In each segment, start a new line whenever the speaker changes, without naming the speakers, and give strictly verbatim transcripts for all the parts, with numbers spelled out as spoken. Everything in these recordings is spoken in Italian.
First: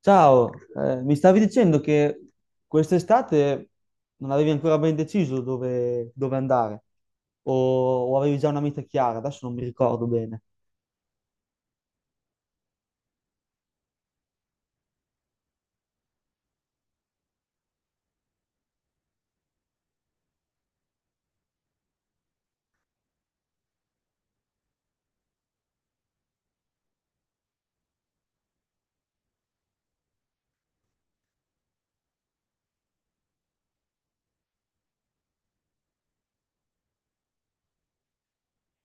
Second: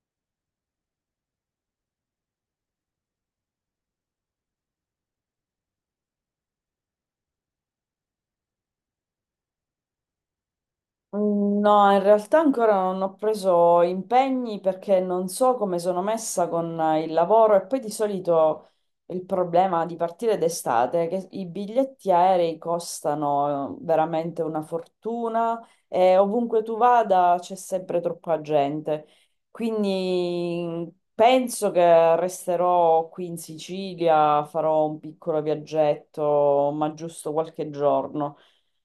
Ciao, eh, mi stavi dicendo che quest'estate non avevi ancora ben deciso dove, dove andare o, o avevi già una meta chiara, adesso non mi ricordo bene.
Mm, No, in realtà ancora non ho preso impegni perché non so come sono messa con eh, il lavoro e poi di solito il problema di partire d'estate è che i biglietti aerei costano eh, veramente una fortuna e ovunque tu vada c'è sempre troppa gente. Quindi mm, penso che resterò qui in Sicilia, farò un piccolo viaggetto, ma giusto qualche giorno.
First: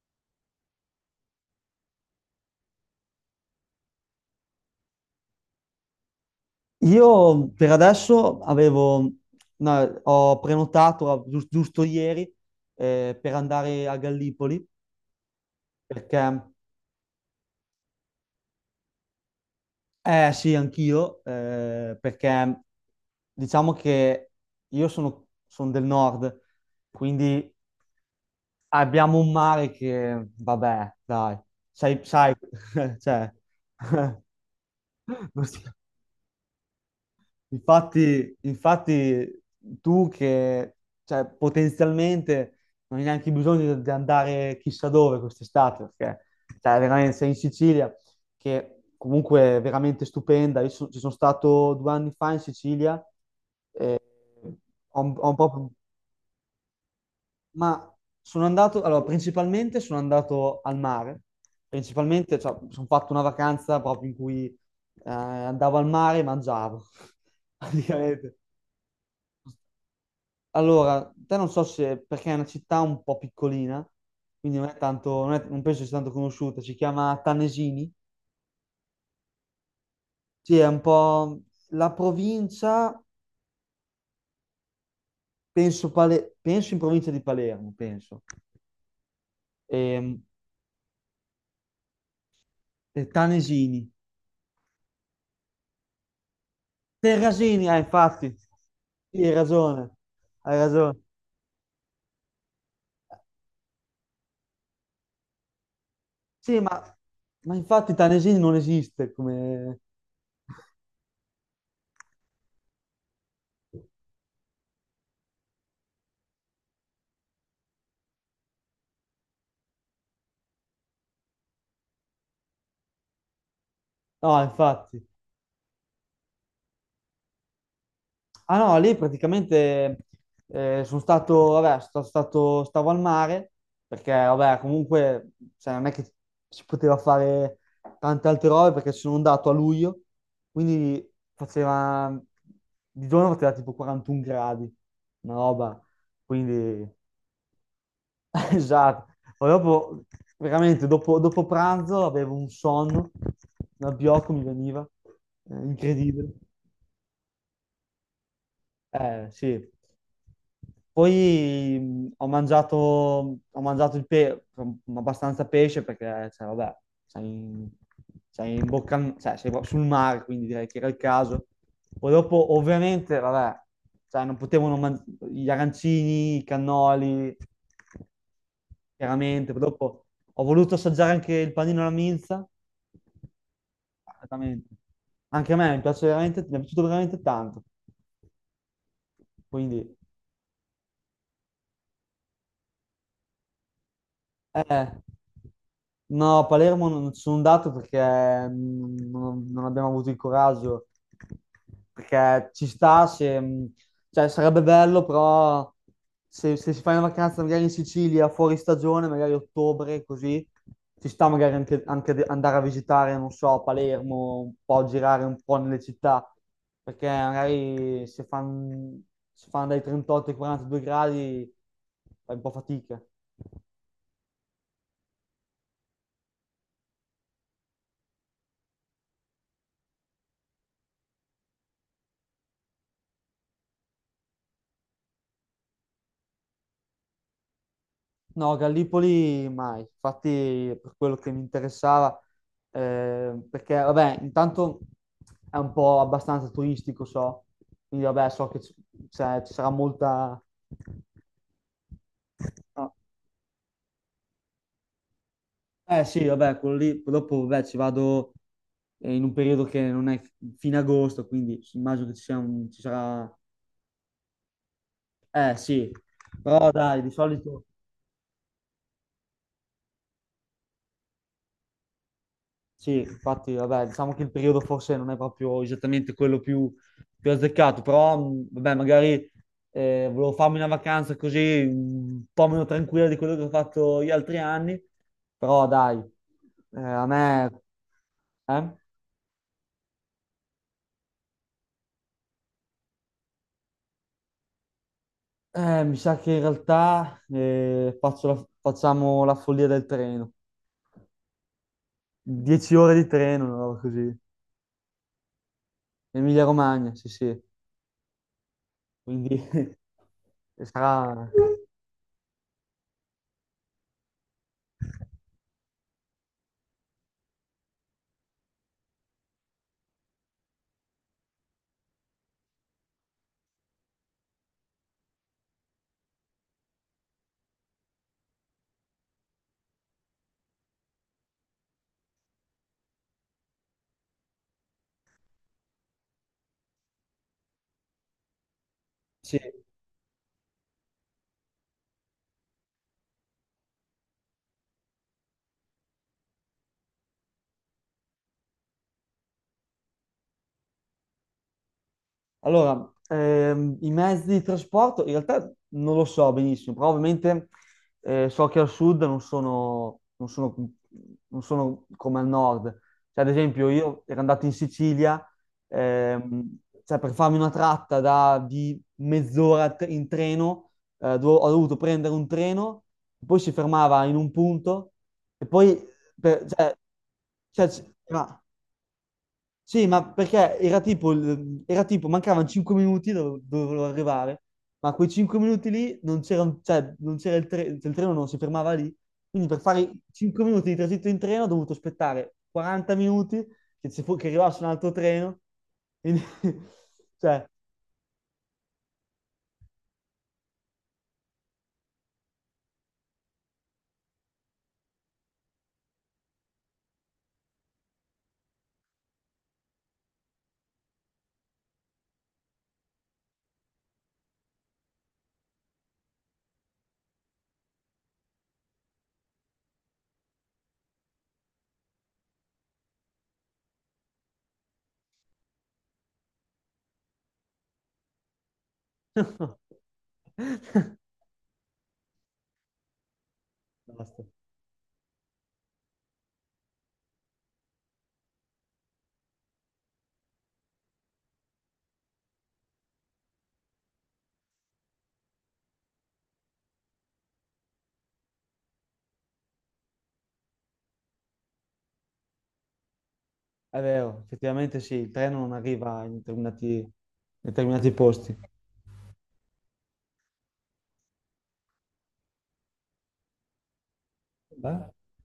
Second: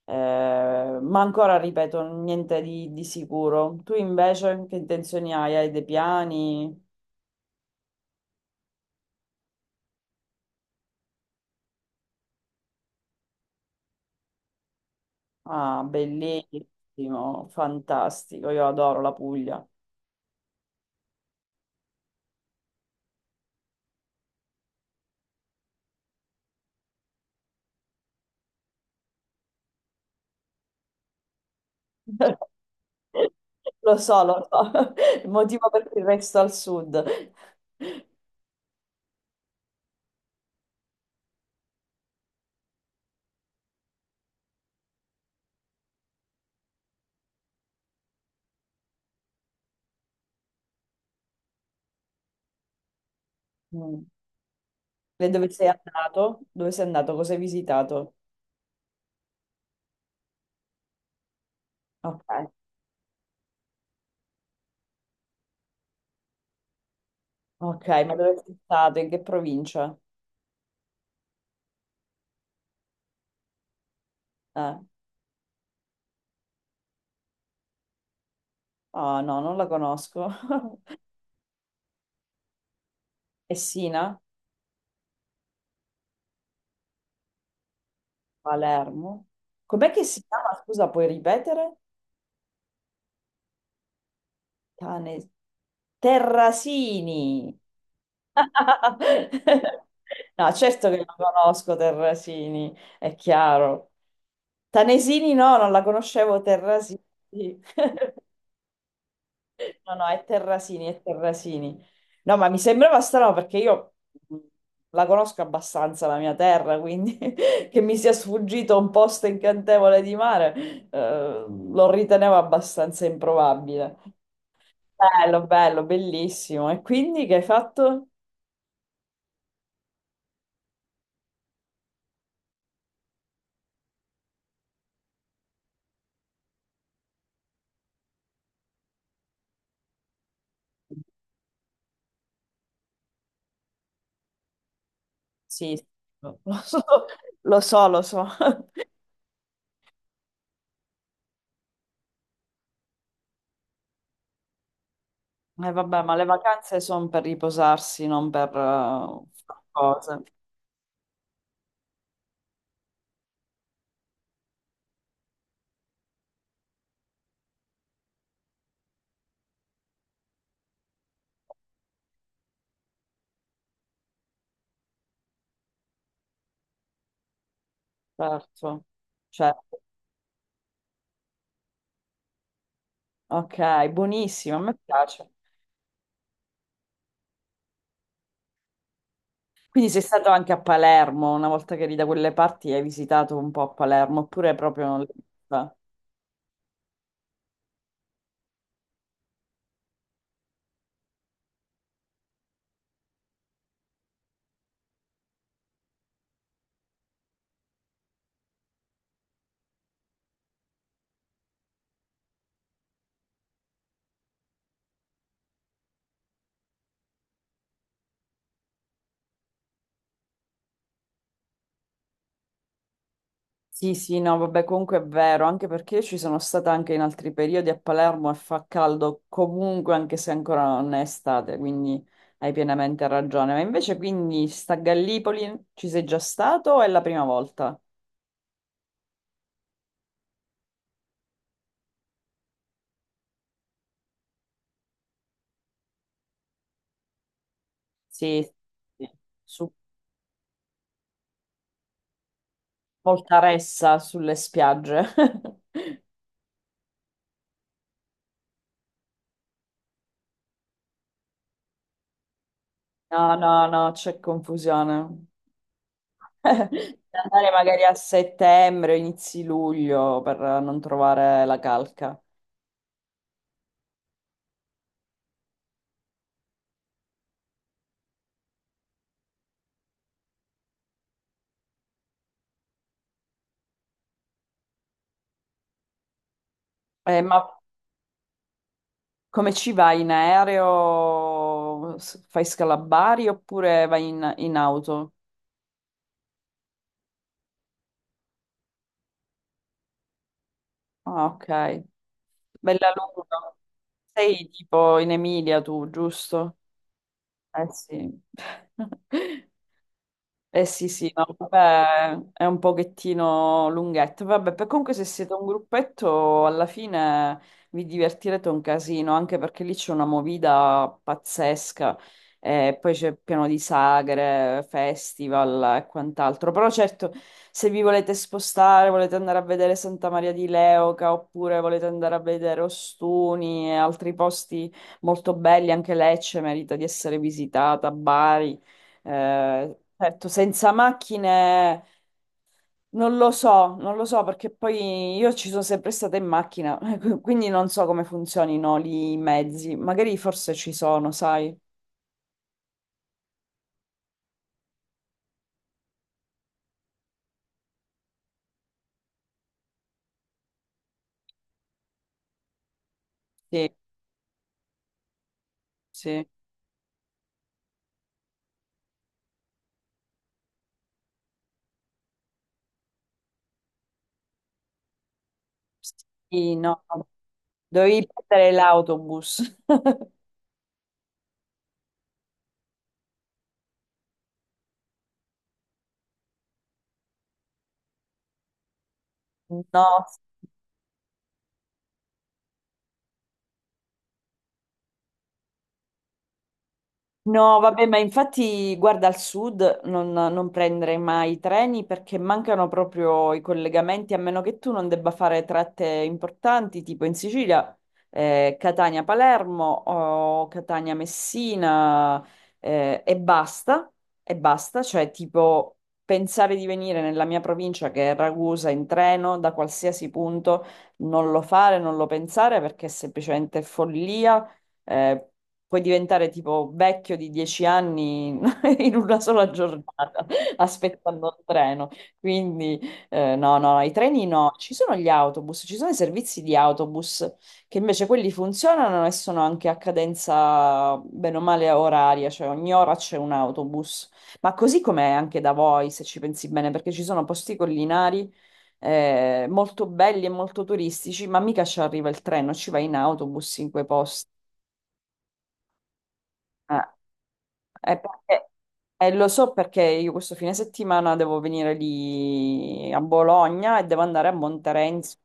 Eh, ma ancora, ripeto, niente di, di sicuro. Tu invece che intenzioni hai? Hai dei piani?
Io per adesso avevo, no, ho prenotato a- gius- giusto, ieri eh, per andare a Gallipoli
Ah,
perché,
bellissimo, fantastico, io adoro la Puglia.
eh sì, anch'io, eh, perché diciamo che io sono sono del nord, quindi abbiamo un mare che, vabbè, dai, sai, sai, cioè,
Lo so, lo so, il
non si-
motivo per cui resto al sud.
infatti, infatti tu che, cioè, potenzialmente non hai neanche bisogno di andare chissà dove quest'estate, perché, cioè, veramente sei in Sicilia, che comunque è veramente stupenda. Io so- ci sono stato due anni fa in Sicilia, e
Mm.
ho, ho
E
un
dove sei
po'.
andato? Dove sei andato? Cosa hai
Ma
visitato?
sono andato, allora, principalmente sono andato al mare,
Ok,
principalmente, cioè, sono fatto una vacanza proprio in cui eh, andavo al mare e mangiavo,
ok, ma
praticamente.
dove sei stato? In che provincia?
Allora, te non so se, perché è una città un po' piccolina, quindi non è
Eh.
tanto, non, è- non penso sia tanto conosciuta, si chiama Tanesini,
Ah, no, non la conosco.
sì, è un po' la provincia,
Essina?
penso, Pale- penso in provincia di Palermo, penso,
Palermo. Com'è che
e,
si chiama? Scusa, puoi ripetere?
e Tanesini.
Cane...
Del
Terrasini.
Rasini, ah, infatti, sì, hai ragione,
No,
hai
certo che
ragione.
lo conosco Terrasini, è chiaro. Tanesini no, non la conoscevo
Sì, ma,
Terrasini.
ma infatti Tanesini non esiste come...
No, no, è Terrasini, è Terrasini. No, ma mi sembrava strano perché io mh, la conosco abbastanza la mia terra, quindi che mi sia sfuggito un posto incantevole di mare, eh, lo ritenevo abbastanza improbabile.
No, infatti.
Bello, bello, bellissimo. E quindi che hai fatto?
Ah no, lì praticamente eh, sono stato, vabbè, sono stato, stavo al mare, perché vabbè, comunque cioè, non è che si poteva fare tante altre robe perché sono andato a luglio, quindi faceva, di giorno faceva tipo quarantuno gradi, una
Sì,
roba,
sì, lo lo so,
quindi...
lo so, lo so.
Esatto, poi dopo, veramente, dopo, dopo, pranzo avevo un sonno, un abbiocco mi veniva, eh,
E vabbè, ma le
incredibile.
vacanze sono per riposarsi, non per eh,
Eh,
fare
sì.
cose.
Poi mh, ho mangiato, ho mangiato il pe- mm, abbastanza pesce perché, cioè, vabbè, sei in, sei in bocca, al- cioè, sei proprio sul mare, quindi direi che era il caso. Poi dopo, ovviamente, vabbè, cioè, non potevano mangiare gli arancini, i cannoli,
Certo,
chiaramente. Poi
certo.
dopo ho voluto assaggiare anche il panino alla minza,
Ok, buonissimo, a
veramente.
me piace.
Anche a me mi piace veramente, mi è piaciuto veramente tanto.
Quindi
Quindi...
sei stato anche a Palermo, una volta che eri da quelle parti hai visitato un po' a Palermo, oppure proprio...
Eh,
non l'hai vista?
no, a Palermo non ci sono andato perché mm, non, non abbiamo avuto il coraggio. Perché ci sta, se, mm, cioè, sarebbe bello, però se, se si fa una vacanza magari in Sicilia, fuori stagione, magari ottobre, così, ci sta magari anche, anche de- andare a visitare, non so, Palermo, un po' girare un po' nelle città. Perché magari se fanno se fan dai trentotto ai quarantadue gradi fai un po' fatica.
Sì, sì, no, vabbè, comunque è vero, anche perché io ci sono stata anche in altri periodi a Palermo e fa caldo comunque, anche se ancora non è estate, quindi hai pienamente ragione. Ma invece quindi sta a Gallipoli ci sei già stato o è la prima volta?
No, Gallipoli mai, infatti per quello che mi interessava, eh, perché vabbè, intanto è un po' abbastanza turistico, so, quindi vabbè, so
Sì,
che c-
sì.
cioè, ci sarà
Su
molta... no.
Voltaressa, sulle spiagge.
Eh sì, vabbè, quello lì, poi dopo vabbè, ci vado eh, in un periodo che non è fine agosto, quindi immagino che ci sia un- ci sarà...
No, no, no, c'è confusione.
Eh sì, però dai, di
Andare
solito...
magari a settembre, inizi luglio per non trovare la calca.
Sì, infatti, vabbè, diciamo che il periodo forse non è proprio esattamente quello più, più, azzeccato, però, mh, vabbè, magari eh, volevo farmi una vacanza così un po' meno tranquilla di quello che ho fatto gli altri anni, però dai, eh, a
Eh, ma
me, eh?
come ci vai in aereo? S- Fai scalabari oppure vai in, in auto?
Eh, mi sa che in realtà eh, faccio la- facciamo la follia del treno,
Ah, ok.
dieci ore
Bella
di treno, una
lunga.
roba così.
Sei tipo in Emilia tu, giusto?
Emilia-Romagna, sì, sì,
Eh sì.
quindi
Eh sì, sì,
sarà...
no, vabbè, è un pochettino lunghetto. Vabbè, per- comunque se siete un gruppetto, alla fine vi divertirete un casino, anche perché lì c'è una movida pazzesca. E poi c'è pieno di sagre, festival e quant'altro. Però certo, se vi volete spostare, volete andare a vedere Santa Maria di Leuca, oppure volete andare a vedere Ostuni e altri posti molto belli, anche Lecce merita di essere visitata, Bari.
Sì.
Eh, certo, senza macchine non lo so, non lo so perché poi io ci sono sempre stata in macchina, quindi non so come funzionino lì i mezzi. Magari forse ci sono, sai?
Allora, ehm, i mezzi di trasporto in realtà non lo so benissimo, però ovviamente eh, so che al sud non sono, non sono- non sono come al nord. Cioè, ad esempio,
Sì,
io ero andato in Sicilia,
sì.
ehm, cioè, per farmi una tratta da- di mezz'ora t- in treno, eh, dove ho dovuto prendere un treno, poi si fermava in un punto e poi per-
Sì,
cioè,
no,
cioè, c-
dovevi
era-
prendere l'autobus.
sì, ma perché era tipo, il- era tipo mancavano cinque minuti dove dove volevo arrivare, ma quei cinque minuti lì non c'era, un- cioè, non c'era il treno, il treno non si fermava lì, quindi per fare
No.
cinque minuti di tragitto in treno ho dovuto aspettare quaranta minuti che, ci fu- che arrivasse un altro treno, quindi, cioè,
No, vabbè, ma infatti, guarda, al sud non, non prendere mai i treni perché mancano proprio i collegamenti, a meno che tu non debba fare tratte importanti, tipo in Sicilia, eh, Catania-Palermo o Catania-Messina, eh, e basta, e basta, cioè tipo pensare di venire nella mia provincia, che è Ragusa, in treno da qualsiasi punto, non lo fare, non lo pensare perché è semplicemente follia eh, puoi diventare tipo vecchio di dieci anni in una sola giornata aspettando il treno. Quindi eh, no, no, no, i
basta.
treni no, ci sono gli autobus, ci sono i servizi di autobus che invece quelli funzionano e sono anche a cadenza bene o male oraria, cioè ogni ora c'è un autobus. Ma così com'è anche da voi, se ci pensi bene, perché ci sono posti collinari eh, molto belli e molto turistici, ma mica ci arriva il treno, ci va in autobus in
È
quei
vero,
posti.
effettivamente sì, il treno non arriva in determinati,
Eh,
in determinati
eh,
posti.
perché- eh, Lo so perché io questo fine settimana devo venire lì a Bologna e devo andare a
Beh,
Monterenzio.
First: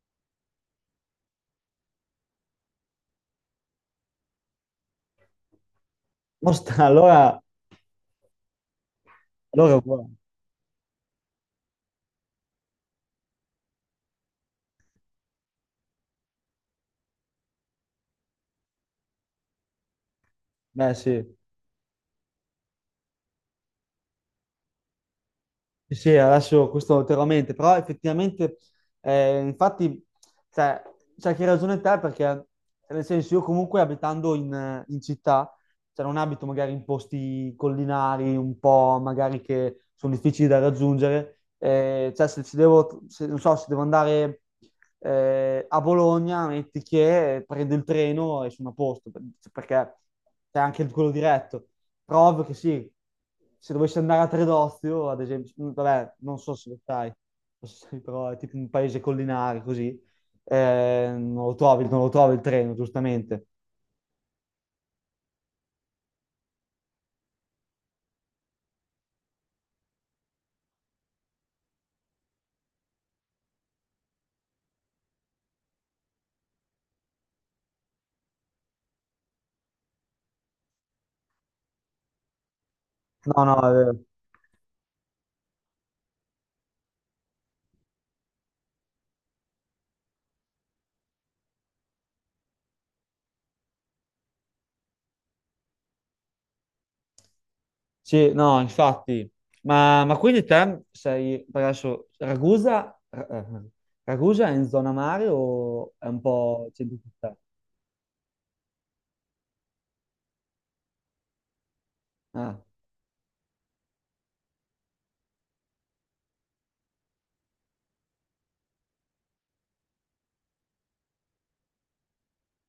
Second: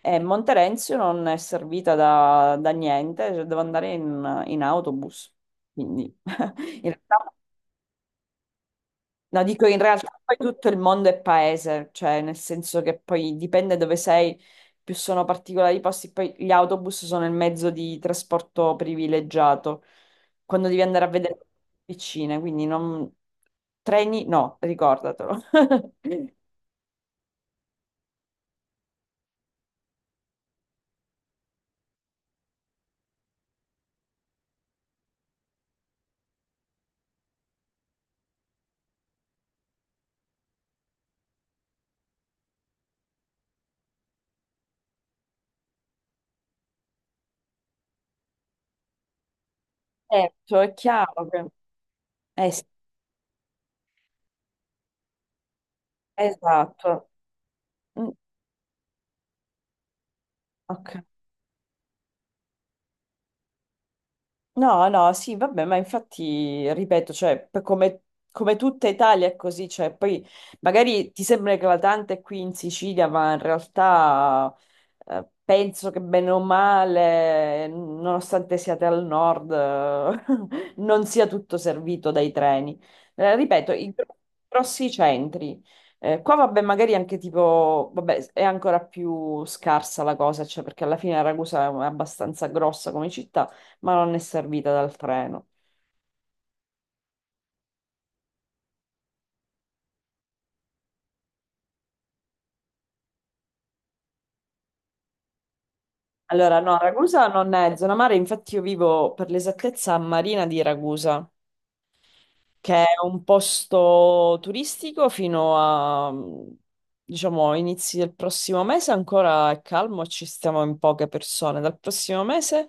E Monterenzio non è servita da, da niente, cioè devo andare in, in autobus. Quindi in
Mostra,
realtà
allora,
no, dico
allora,
in
è
realtà
buono.
poi tutto il mondo è paese, cioè nel senso che poi dipende dove sei, più sono particolari i posti, poi gli autobus sono il mezzo di trasporto privilegiato, quando devi
Beh
andare a
sì.
vedere vicine, quindi non... treni no, ricordatelo.
Sì, sì, adesso questo ulteriormente, però effettivamente, eh, infatti, cioè, c'è che ragione te perché, nel senso, io comunque abitando in, in città, cioè non abito magari in posti collinari, un po' magari che sono difficili da raggiungere, eh, cioè se ci devo, se- non so, se devo andare eh, a Bologna, metti che prendo il treno e sono a posto, per- perché c'è
Certo, è
anche quello
chiaro che...
diretto. Prov
Eh,
che
sì,
sì, se dovessi andare a Tredozio, ad esempio, mm, vabbè, non so se lo
esatto.
sai, lo sai,
Mm,
però è tipo un paese collinare così,
ok.
eh, non lo trovi, non lo trovi il treno, giustamente.
No, no, sì, vabbè, ma infatti, ripeto, cioè, per come, come tutta Italia è così, cioè, poi magari ti sembra eclatante qui in Sicilia, ma in realtà eh, penso che bene o male, nonostante siate al nord, eh, non sia tutto servito dai treni. Eh,
No, no, è
ripeto, i
vero.
gro- grossi centri. Eh, qua, vabbè, magari anche tipo, vabbè, è ancora più scarsa la cosa, cioè, perché alla fine Ragusa è abbastanza grossa come città ma non è servita dal treno.
Sì, no, infatti. Ma, ma quindi te sei, per adesso, Ragusa, eh, eh, Ragusa è in zona mare o è un
Allora,
po'
no,
centro
Ragusa
città?
non è zona mare, infatti io vivo per l'esattezza a Marina di Ragusa,
Ah,
che è un posto turistico fino a, diciamo, inizi del prossimo mese, ancora è calmo, ci stiamo in poche persone. Dal prossimo mese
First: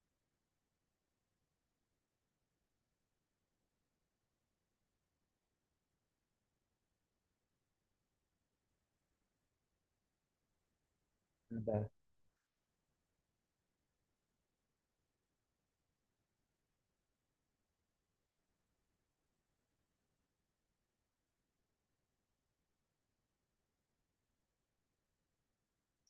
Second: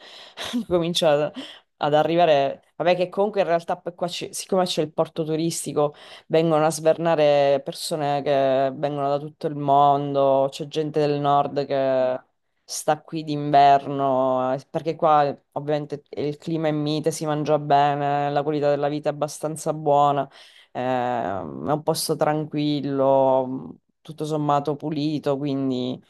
comincia ad ad arrivare, vabbè che comunque in realtà poi qua ci- siccome c'è il porto turistico, vengono a svernare persone che vengono da tutto il mondo, c'è gente del nord
vabbè.
che sta qui d'inverno, eh, perché qua eh, ovviamente il clima è mite, si mangia bene, la qualità della vita è abbastanza buona, ehm, è un posto tranquillo, mh, tutto sommato pulito, quindi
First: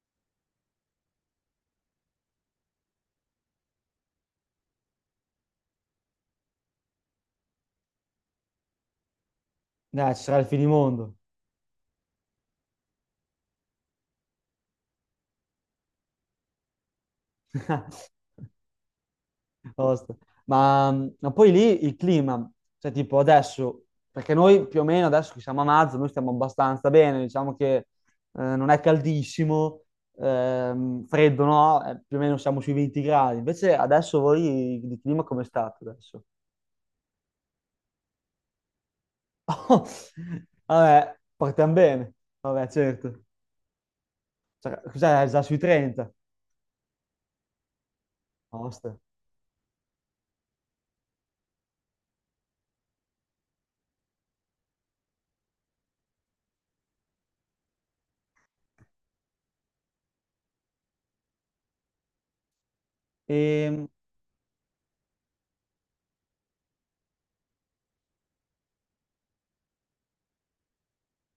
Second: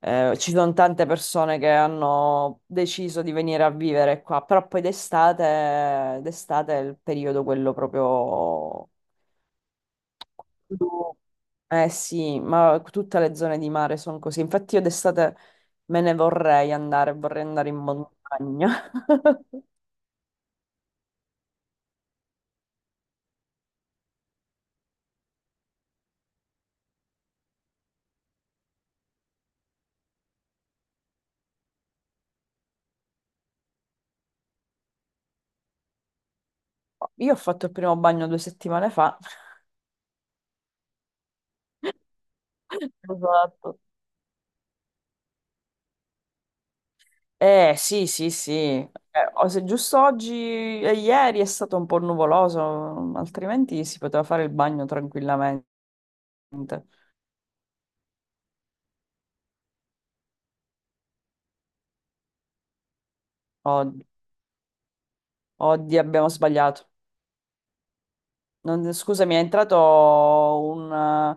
eh, ci sono tante persone che hanno deciso di venire a vivere qua, però poi d'estate, d'estate è il periodo quello proprio
Dai, ci sarà il finimondo.
eh sì, ma tutte le zone di mare sono così. Infatti io d'estate me ne vorrei andare, vorrei andare in montagna.
Posto. Ma, mh, ma poi lì il clima, cioè tipo adesso, perché noi più o meno adesso che siamo a marzo, noi stiamo abbastanza bene, diciamo che eh, non è caldissimo, ehm, freddo no. Eh, più o meno siamo sui venti gradi, invece adesso voi di clima com'è stato adesso?
Io ho fatto il primo bagno due settimane fa.
Vabbè, partiamo bene, vabbè certo,
Esatto.
cioè, cos'è già sui trenta?
Eh sì, sì, sì. Eh,
Posto.
o se giusto oggi e ieri è stato un po' nuvoloso, altrimenti si poteva fare il bagno tranquillamente.
E,
Od- Oddio, abbiamo sbagliato. Non- scusami, è entrato un,